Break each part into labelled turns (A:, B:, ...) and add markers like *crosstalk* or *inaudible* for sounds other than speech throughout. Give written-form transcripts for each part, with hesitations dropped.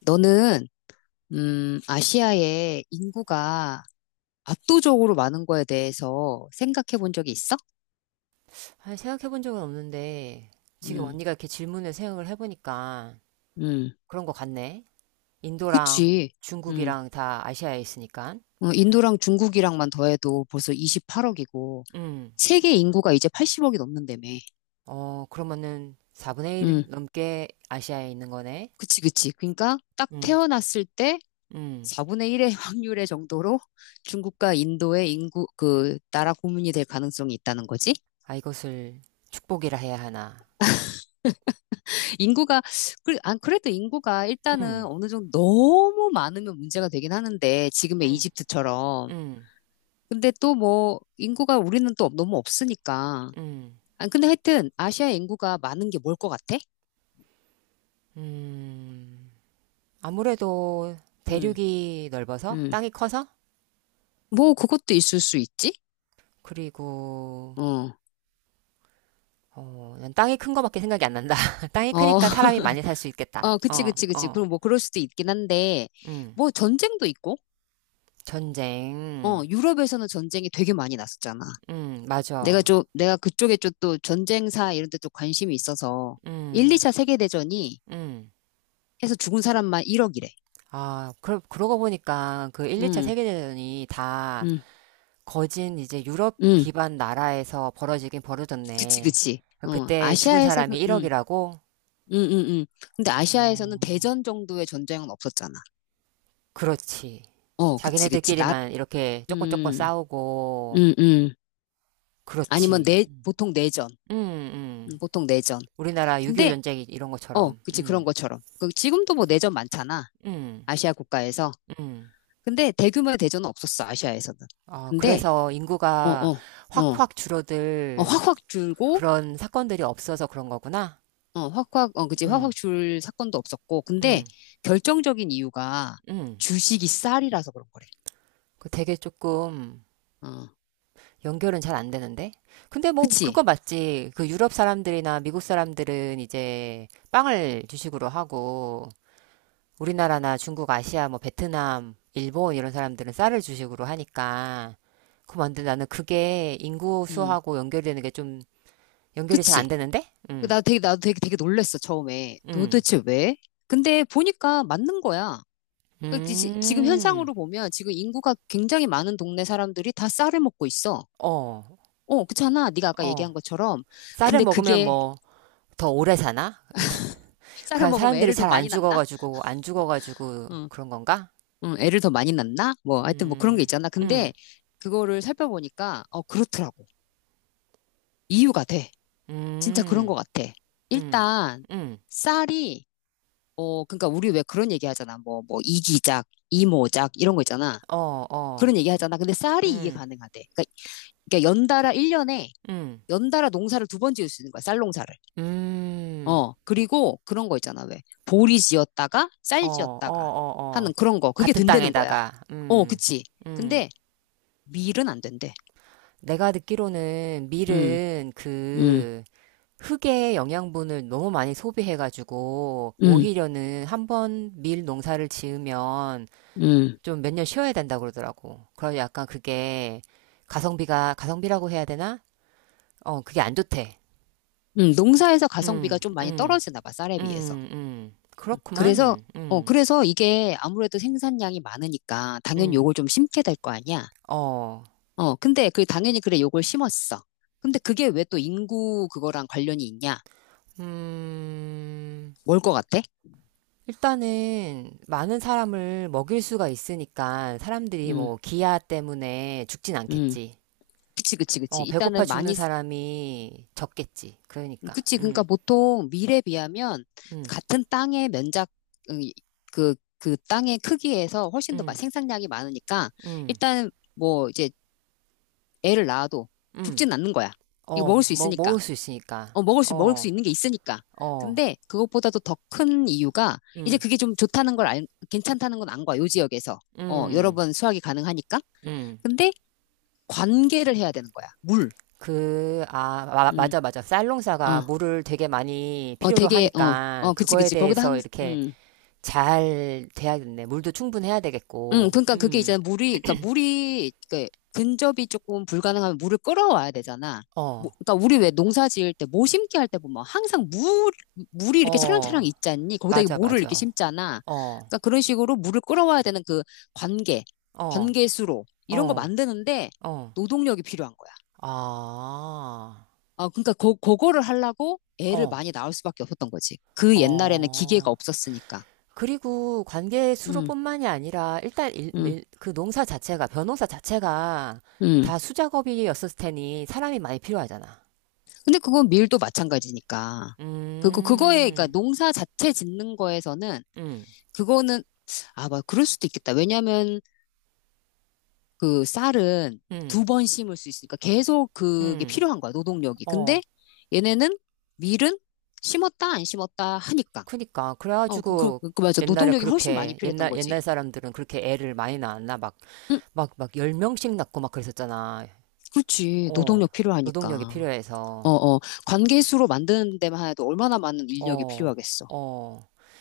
A: 너는, 아시아의 인구가 압도적으로 많은 거에 대해서 생각해 본 적이 있어?
B: 아니, 생각해 본 적은 없는데, 지금
A: 음,
B: 언니가 이렇게 질문을 생각을 해보니까
A: 음.
B: 그런 것 같네. 인도랑
A: 그치. 음,
B: 중국이랑 다 아시아에 있으니까.
A: 인도랑 중국이랑만 더해도 벌써 28억이고,
B: 음,
A: 세계 인구가 이제 80억이 넘는다며.
B: 어, 그러면은 4분의 1
A: 음.
B: 넘게 아시아에 있는 거네.
A: 그치, 그치. 그러니까 딱
B: 음,
A: 태어났을 때
B: 음.
A: 4분의 1의 *laughs* 확률의 정도로 중국과 인도의 인구, 나라 고민이 될 가능성이 있다는 거지?
B: 아, 이것을 축복이라 해야 하나.
A: 인구가, 그래도 인구가
B: 음,
A: 일단은 어느 정도 너무 많으면 문제가 되긴 하는데, 지금의
B: 음,
A: 이집트처럼.
B: 음,
A: 근데 또 뭐, 인구가 우리는 또 너무 없으니까.
B: 음,
A: 아, 근데 하여튼, 아시아 인구가 많은 게 뭘 것 같아?
B: 음. 아무래도
A: 음,
B: 대륙이 넓어서,
A: 음.
B: 땅이 커서,
A: 뭐, 그것도 있을 수 있지?
B: 그리고
A: 어,
B: 어, 난 땅이 큰 거밖에 생각이 안 난다. *laughs* 땅이
A: 어.
B: 크니까
A: *laughs*
B: 사람이 많이 살 수 있겠다.
A: 어, 그치,
B: 어,
A: 그치, 그치.
B: 어,
A: 그럼 뭐, 그럴 수도 있긴 한데,
B: 음.
A: 뭐, 전쟁도 있고,
B: 전쟁.
A: 유럽에서는 전쟁이 되게 많이 났었잖아.
B: 맞아.
A: 내가 그쪽에 좀 또 전쟁사 이런 데 또 관심이 있어서, 1,
B: 음,
A: 2차 세계대전이
B: 음.
A: 해서 죽은 사람만 1억이래.
B: 아, 그러고 보니까 그 1, 2차
A: 응,
B: 세계대전이 다
A: 응,
B: 거진 이제 유럽
A: 응.
B: 기반 나라에서 벌어지긴
A: 그치,
B: 벌어졌네.
A: 그치. 어,
B: 그때 죽은
A: 아시아에서는,
B: 사람이
A: 응,
B: 1억이라고?
A: 응, 응, 응. 근데 아시아에서는
B: 어,
A: 대전 정도의 전쟁은 없었잖아.
B: 그렇지.
A: 어, 그치, 그치.
B: 자기네들끼리만 이렇게 조금 조금
A: 음,
B: 싸우고,
A: 음, 음. 아니면
B: 그렇지.
A: 보통 내전.
B: 음.
A: 보통 내전.
B: 우리나라 6.25
A: 근데,
B: 전쟁 이런 것처럼.
A: 그치, 그런 것처럼. 지금도 뭐 내전 많잖아.
B: 음,
A: 아시아 국가에서.
B: 음.
A: 근데 대규모의 대전은 없었어, 아시아에서는.
B: 어,
A: 근데,
B: 그래서
A: 어,
B: 인구가
A: 어, 어,
B: 확확
A: 어,
B: 줄어들
A: 확확 줄고,
B: 그런 사건들이 없어서 그런 거구나.
A: 그지. 확확
B: 음,
A: 줄 사건도 없었고. 근데
B: 음,
A: 결정적인 이유가
B: 음.
A: 주식이 쌀이라서 그런 거래.
B: 그 되게 조금
A: 어,
B: 연결은 잘 안 되는데. 근데 뭐 그거
A: 그치.
B: 맞지. 그 유럽 사람들이나 미국 사람들은 이제 빵을 주식으로 하고 우리나라나 중국, 아시아, 뭐 베트남, 일본 이런 사람들은 쌀을 주식으로 하니까 그럼 안 돼. 나는 그게 인구
A: 음,
B: 수하고 연결되는 게 좀 연결이 잘 안
A: 그치.
B: 되는데?
A: 나도 되게, 되게 놀랬어, 처음에.
B: 음,
A: 도대체 왜? 근데 보니까 맞는 거야. 지금
B: 음,
A: 현상으로 보면 지금 인구가 굉장히 많은 동네 사람들이 다 쌀을 먹고 있어.
B: 어,
A: 어, 그렇잖아. 네가 아까
B: 어.
A: 얘기한 것처럼.
B: 쌀을
A: 근데
B: 먹으면
A: 그게
B: 뭐 더 오래 사나?
A: 쌀을
B: 그냥
A: 먹으면
B: 사람들이
A: 애를 더
B: 잘 안
A: 많이 낳나?
B: 죽어가지고 안 죽어가지고
A: 어,
B: 그런 건가?
A: 응, 애를 더 많이 낳나? 뭐, 하여튼 뭐 그런 게
B: 음,
A: 있잖아.
B: 음,
A: 근데 그거를 살펴보니까, 그렇더라고. 이유가 돼. 진짜 그런
B: 음,
A: 것 같아.
B: 음,
A: 일단,
B: 음,
A: 쌀이, 그러니까 우리 왜 그런 얘기 하잖아. 뭐, 이기작, 이모작, 이런 거 있잖아.
B: 어, 어,
A: 그런 얘기 하잖아. 근데 쌀이 이게
B: 음,
A: 가능하대. 그러니까
B: 음,
A: 연달아 농사를 두 번 지을 수 있는 거야. 쌀 농사를.
B: 음.
A: 어, 그리고 그런 거 있잖아. 왜? 보리 지었다가,
B: 어,
A: 쌀
B: 어,
A: 지었다가
B: 어, 어.
A: 하는 그런 거. 그게
B: 같은
A: 된다는 거야.
B: 땅에다가,
A: 어, 그치.
B: 음.
A: 근데 밀은 안 된대.
B: 내가 듣기로는
A: 음,
B: 밀은
A: 음,
B: 그 흙의 영양분을 너무 많이 소비해가지고,
A: 음,
B: 오히려는 한번 밀 농사를 지으면
A: 음,
B: 좀 몇 년 쉬어야 된다 그러더라고. 그래서 약간 그게 가성비가, 가성비라고 해야 되나? 어, 그게 안 좋대.
A: 농사에서 가성비가
B: 음,
A: 좀 많이
B: 음,
A: 떨어지나 봐, 쌀에 비해서. 그래서,
B: 그렇구만.
A: 그래서 이게 아무래도 생산량이 많으니까 당연히
B: 음.
A: 요걸 좀 심게 될 거 아니야.
B: 어,
A: 근데 당연히 그래, 요걸 심었어. 근데 그게 왜 또 인구 그거랑 관련이 있냐?
B: 음.
A: 뭘 것 같아?
B: 일단은 많은 사람을 먹일 수가 있으니까 사람들이
A: 음,
B: 뭐 기아 때문에 죽진
A: 음.
B: 않겠지.
A: 그치, 그치, 그치.
B: 어, 배고파
A: 일단은
B: 죽는
A: 많이,
B: 사람이 적겠지. 그러니까.
A: 그치. 그러니까 보통 밀에 비하면
B: 음,
A: 같은 땅의 면적, 음, 그 땅의 크기에서 훨씬 더
B: 음,
A: 생산량이 많으니까
B: 음,
A: 일단 뭐 이제 애를 낳아도 죽지
B: 음.
A: 는 않는 거야. 이거
B: 어,
A: 먹을 수 있으니까.
B: 먹을 수 있으니까.
A: 먹을 수
B: 어,
A: 있는 게 있으니까.
B: 어,
A: 근데 그것보다도 더 큰 이유가 이제
B: 음,
A: 그게 좀 좋다는 걸 괜찮다는 건 안 거야. 요 지역에서. 여러
B: 음,
A: 번 수확이 가능하니까.
B: 음.
A: 근데 관계를 해야 되는 거야. 물.
B: 그, 아,
A: 음,
B: 맞아, 맞아. 쌀농사가
A: 어,
B: 물을 되게 많이 필요로 하니까
A: 그치,
B: 그거에
A: 그치. 거기다
B: 대해서
A: 항상,
B: 이렇게 잘 돼야겠네. 물도 충분해야 되겠고.
A: 그러니까 그게 이제
B: 음.
A: 물이, 근접이 조금 불가능하면 물을 끌어와야 되잖아. 뭐,
B: 어,
A: 그러니까 우리 왜 농사 지을 때, 모 심기 할 때 보면 항상 물이 이렇게
B: 어,
A: 차량차량 있잖니? 거기다 이
B: 맞아,
A: 모를 이렇게
B: 맞아.
A: 심잖아.
B: 어,
A: 그러니까 그런 식으로 물을 끌어와야 되는 그 관계,
B: 어,
A: 관계수로, 이런 거
B: 어,
A: 만드는데
B: 어,
A: 노동력이 필요한 거야.
B: 아,
A: 아, 그러니까 그거를 하려고 애를
B: 어,
A: 많이 낳을 수밖에 없었던 거지. 그 옛날에는 기계가
B: 어.
A: 없었으니까.
B: 그리고 관계
A: 음,
B: 수로뿐만이 아니라 일단
A: 음,
B: 그 농사 자체가, 변호사 자체가
A: 음.
B: 다 수작업이었을 테니 사람이 많이 필요하잖아.
A: 근데 그건 밀도 마찬가지니까. 그러니까
B: 음,
A: 농사 자체 짓는 거에서는,
B: 음,
A: 그거는, 막, 그럴 수도 있겠다. 왜냐면, 그 쌀은
B: 음,
A: 두 번 심을 수 있으니까 계속 그게
B: 음,
A: 필요한 거야, 노동력이.
B: 어.
A: 근데 얘네는 밀은 심었다, 안 심었다 하니까.
B: 그니까.
A: 어,
B: 그래가지고
A: 맞아. 노동력이 훨씬 많이 필요했던 거지.
B: 옛날 사람들은 그렇게 애를 많이 낳았나? 막
A: 응,
B: 막, 막 10명씩 낳고 막 그랬었잖아.
A: 그렇지.
B: 어,
A: 노동력 필요하니까.
B: 노동력이
A: 어,
B: 필요해서.
A: 어. 관계수로 만드는 데만 해도 얼마나 많은 인력이
B: 어,
A: 필요하겠어.
B: 어.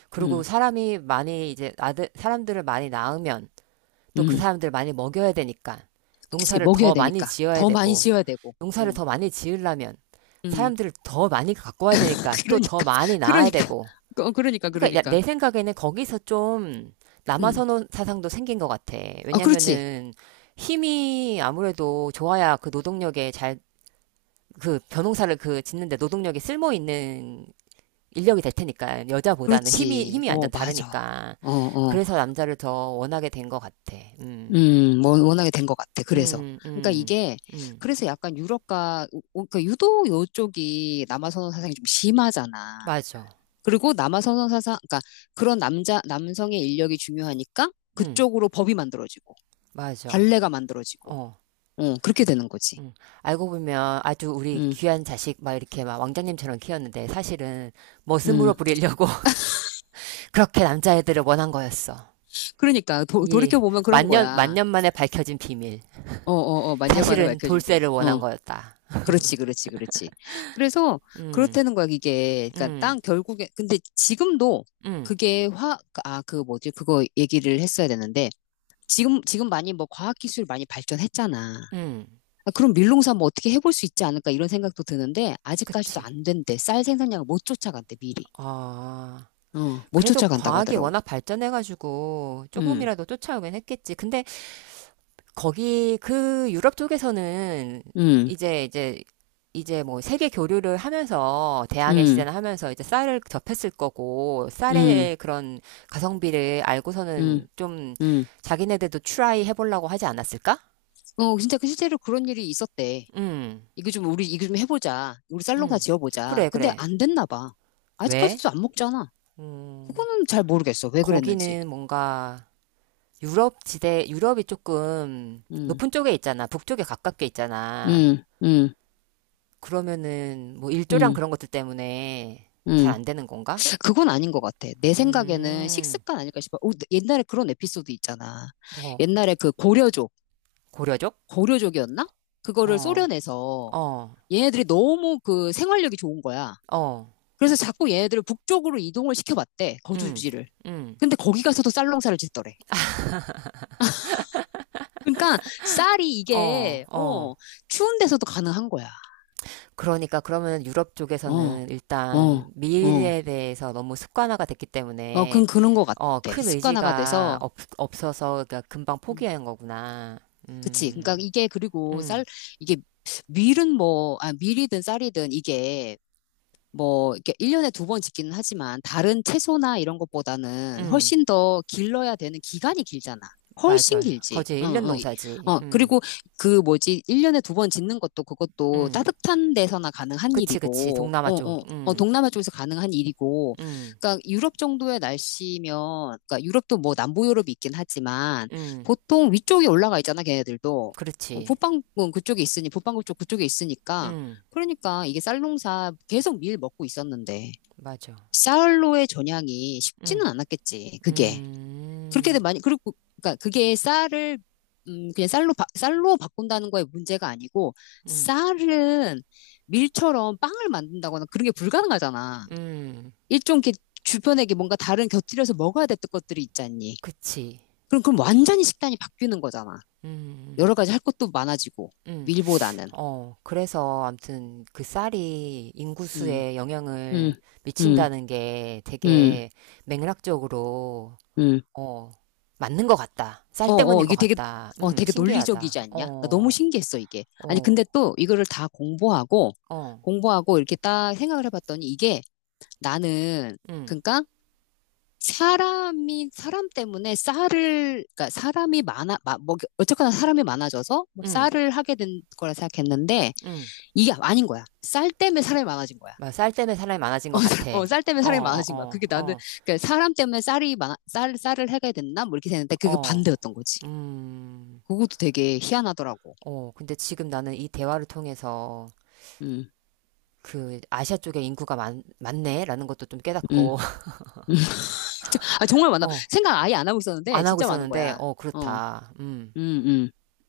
B: 그리고
A: 응,
B: 사람이 많이 이제 아들, 사람들을 많이 낳으면 또 그
A: 응.
B: 사람들을 많이 먹여야 되니까
A: 그치,
B: 농사를
A: 먹여야
B: 더 많이
A: 되니까.
B: 지어야
A: 더 많이
B: 되고
A: 씌워야 되고.
B: 농사를
A: 응.
B: 더 많이 지으려면
A: 응.
B: 사람들을 더 많이 갖고 와야
A: *laughs*
B: 되니까 또 더
A: 그러니까,
B: 많이 낳아야
A: 그러니까,
B: 되고.
A: 어, 그러니까,
B: 그러니까
A: 그러니까.
B: 내 생각에는 거기서 좀
A: 응.
B: 남아선호 사상도 생긴 것 같아.
A: 아, 그렇지.
B: 왜냐면은 힘이 아무래도 좋아야 그 노동력에 잘 그 변호사를 그 짓는데 노동력이 쓸모 있는 인력이 될 테니까 여자보다는 힘이
A: 그렇지.
B: 힘이
A: 어,
B: 완전
A: 맞아.
B: 다르니까
A: 어, 어.
B: 그래서 남자를 더 원하게 된 것 같아.
A: 뭐, 워낙에 된 것 같아. 그래서.
B: 음,
A: 그러니까
B: 음,
A: 이게,
B: 음,
A: 그래서 약간 그러니까 유독 요쪽이 남아선호 사상이 좀 심하잖아.
B: 맞아.
A: 그리고 남아선호 사상, 그러니까 그런 남성의 인력이 중요하니까
B: 음,
A: 그쪽으로 법이 만들어지고,
B: 맞아.
A: 관례가 만들어지고,
B: 어.
A: 그렇게 되는 거지.
B: 음. 알고 보면 아주 우리
A: 음,
B: 귀한 자식 막 이렇게 막 왕자님처럼 키웠는데 사실은 머슴으로
A: 음.
B: 부리려고 *laughs* 그렇게 남자애들을 원한 거였어.
A: 그러니까
B: 이
A: 돌이켜보면 그런
B: 만년
A: 거야.
B: 만년 만에 밝혀진 비밀.
A: 어, 어, 어, 만년 만에
B: 사실은
A: 밝혀진 비밀.
B: 돌쇠를 원한
A: 어,
B: 거였다.
A: 그렇지, 그렇지, 그렇지. 그래서
B: 음,
A: 그렇다는 거야, 이게. 그러니까
B: 음.
A: 땅 결국에 근데 지금도
B: 응,
A: 그게 그 뭐지? 그거 얘기를 했어야 되는데 지금 많이 뭐 과학 기술 많이 발전했잖아.
B: 응,
A: 아, 그럼 밀농사 뭐 어떻게 해볼 수 있지 않을까 이런 생각도 드는데 아직까지도
B: 그치.
A: 안 된대. 쌀 생산량을 못 쫓아간대 미리.
B: 아,
A: 못
B: 그래도
A: 쫓아간다고
B: 과학이
A: 하더라고.
B: 워낙 발전해가지고
A: 음,
B: 조금이라도 쫓아오긴 했겠지. 근데 거기 그 유럽 쪽에서는
A: 음,
B: 이제 이제 이제 뭐 세계 교류를 하면서 대항해
A: 음,
B: 시대나 하면서 이제 쌀을 접했을 거고
A: 음,
B: 쌀의 그런 가성비를
A: 음,
B: 알고서는 좀
A: 음.
B: 자기네들도 트라이 해보려고 하지 않았을까?
A: 진짜 실제로 그런 일이 있었대.
B: 응,
A: 이거 좀 해보자. 우리 살롱 다
B: 응,
A: 지어보자.
B: 그래,
A: 근데
B: 그래.
A: 안 됐나 봐.
B: 왜?
A: 아직까지도 안 먹잖아.
B: 음,
A: 그거는 잘 모르겠어. 왜 그랬는지.
B: 거기는 뭔가 유럽이 조금
A: 음,
B: 높은 쪽에 있잖아. 북쪽에 가깝게 있잖아.
A: 음, 음,
B: 그러면은 뭐 일조량
A: 음,
B: 그런 것들 때문에 잘
A: 음.
B: 안 되는 건가?
A: 그건 아닌 것 같아. 내 생각에는
B: 음,
A: 식습관 아닐까 싶어. 옛날에 그런 에피소드 있잖아.
B: 뭐,
A: 옛날에 그
B: 고려족?
A: 고려족이었나? 그거를
B: 어,
A: 소련에서
B: 어,
A: 얘네들이 너무 생활력이 좋은 거야.
B: 어,
A: 그래서 자꾸 얘네들을 북쪽으로 이동을 시켜봤대.
B: 음,
A: 거주지를.
B: 음,
A: 근데 거기 가서도 쌀농사를 짓더래. 그러니까 쌀이
B: 어,
A: 이게
B: 어.
A: 추운 데서도 가능한 거야.
B: 그러니까 그러면 유럽
A: 어,
B: 쪽에서는
A: 어,
B: 일단
A: 어,
B: 미일에 대해서 너무 습관화가 됐기
A: 어,
B: 때문에
A: 그런 것 같아.
B: 어, 큰
A: 습관화가
B: 의지가
A: 돼서,
B: 없어서 그러니까 금방
A: 음,
B: 포기하는 거구나.
A: 그치. 그러니까
B: 음,
A: 이게 그리고 쌀
B: 음,
A: 이게 밀은 뭐, 밀이든 쌀이든 이게 뭐, 이렇게 1년에 두 번 짓기는 하지만 다른 채소나 이런 것보다는
B: 음.
A: 훨씬 더 길러야 되는 기간이 길잖아. 훨씬
B: 맞아요.
A: 길지.
B: 거제
A: 응,
B: 일
A: 응.
B: 년
A: 어, 어,
B: 농사지.
A: 어, 그리고 그 뭐지, 1년에 두 번 짓는 것도 그것도
B: 음.
A: 따뜻한 데서나 가능한
B: 그치, 그치.
A: 일이고,
B: 동남아 쪽.
A: 동남아 쪽에서 가능한 일이고,
B: 음,
A: 그러니까 유럽 정도의 날씨면, 그러니까 유럽도 뭐 남부 유럽이 있긴 하지만,
B: 음.
A: 보통 위쪽에 올라가 있잖아, 걔네들도.
B: 그렇지.
A: 북방구 쪽 그쪽에 있으니까,
B: 음,
A: 그러니까 이게 쌀농사 계속 밀 먹고 있었는데
B: 맞아.
A: 쌀로의 전향이 쉽지는
B: 음,
A: 않았겠지. 그게 그렇게
B: 음,
A: 많이 그리고 그러니까 그게 쌀을 그냥 쌀로 바꾼다는 거에 문제가 아니고
B: 음,
A: 쌀은 밀처럼 빵을 만든다거나 그런 게 불가능하잖아.
B: 음.
A: 일종 이렇게 주변에 이게 뭔가 다른 곁들여서 먹어야 했던 것들이 있잖니.
B: 그치.
A: 그럼 완전히 식단이 바뀌는 거잖아.
B: 음,
A: 여러 가지 할 것도 많아지고
B: 음.
A: 밀보다는.
B: 어, 그래서 암튼 그 쌀이
A: 음,
B: 인구수에
A: 음,
B: 영향을
A: 음,
B: 미친다는 게
A: 음,
B: 되게 맥락적으로,
A: 음.
B: 어, 맞는 것 같다. 쌀
A: 어, 어,
B: 때문인 것
A: 이게
B: 같다.
A: 되게 논리적이지
B: 신기하다.
A: 않냐? 나 너무
B: 어,
A: 신기했어, 이게. 아니,
B: 어,
A: 근데 또 이거를 다 공부하고,
B: 어.
A: 공부하고 이렇게 딱 생각을 해봤더니 이게 나는,
B: 응,
A: 그러니까 사람 때문에 쌀을, 그러니까 사람이 많아, 마, 뭐, 어쨌거나 사람이 많아져서 뭐
B: 응,
A: 쌀을 하게 된 거라 생각했는데
B: 응.
A: 이게 아닌 거야. 쌀 때문에 사람이 많아진 거야.
B: 막 쌀 때문에 사람이 많아진 것 같아.
A: 어, 쌀 때문에
B: 어,
A: 사람이 많아진 거야.
B: 어,
A: 그게 나는,
B: 어,
A: 그러니까 사람 때문에 쌀을 해게 됐나? 뭐 이렇게 됐는데
B: 어,
A: 그게
B: 어,
A: 반대였던 거지.
B: 음,
A: 그것도 되게 희한하더라고.
B: 어. 근데 지금 나는 이 대화를 통해서
A: 음.
B: 그 아시아 쪽에 인구가 많네? 라는 것도 좀
A: 음.
B: 깨닫고, *laughs*
A: 음. *laughs* 아, 정말 많아.
B: 어,
A: 생각 아예 안 하고 있었는데,
B: 안 하고
A: 진짜 많은
B: 있었는데,
A: 거야.
B: 어,
A: 어,
B: 그렇다. 음.
A: 음.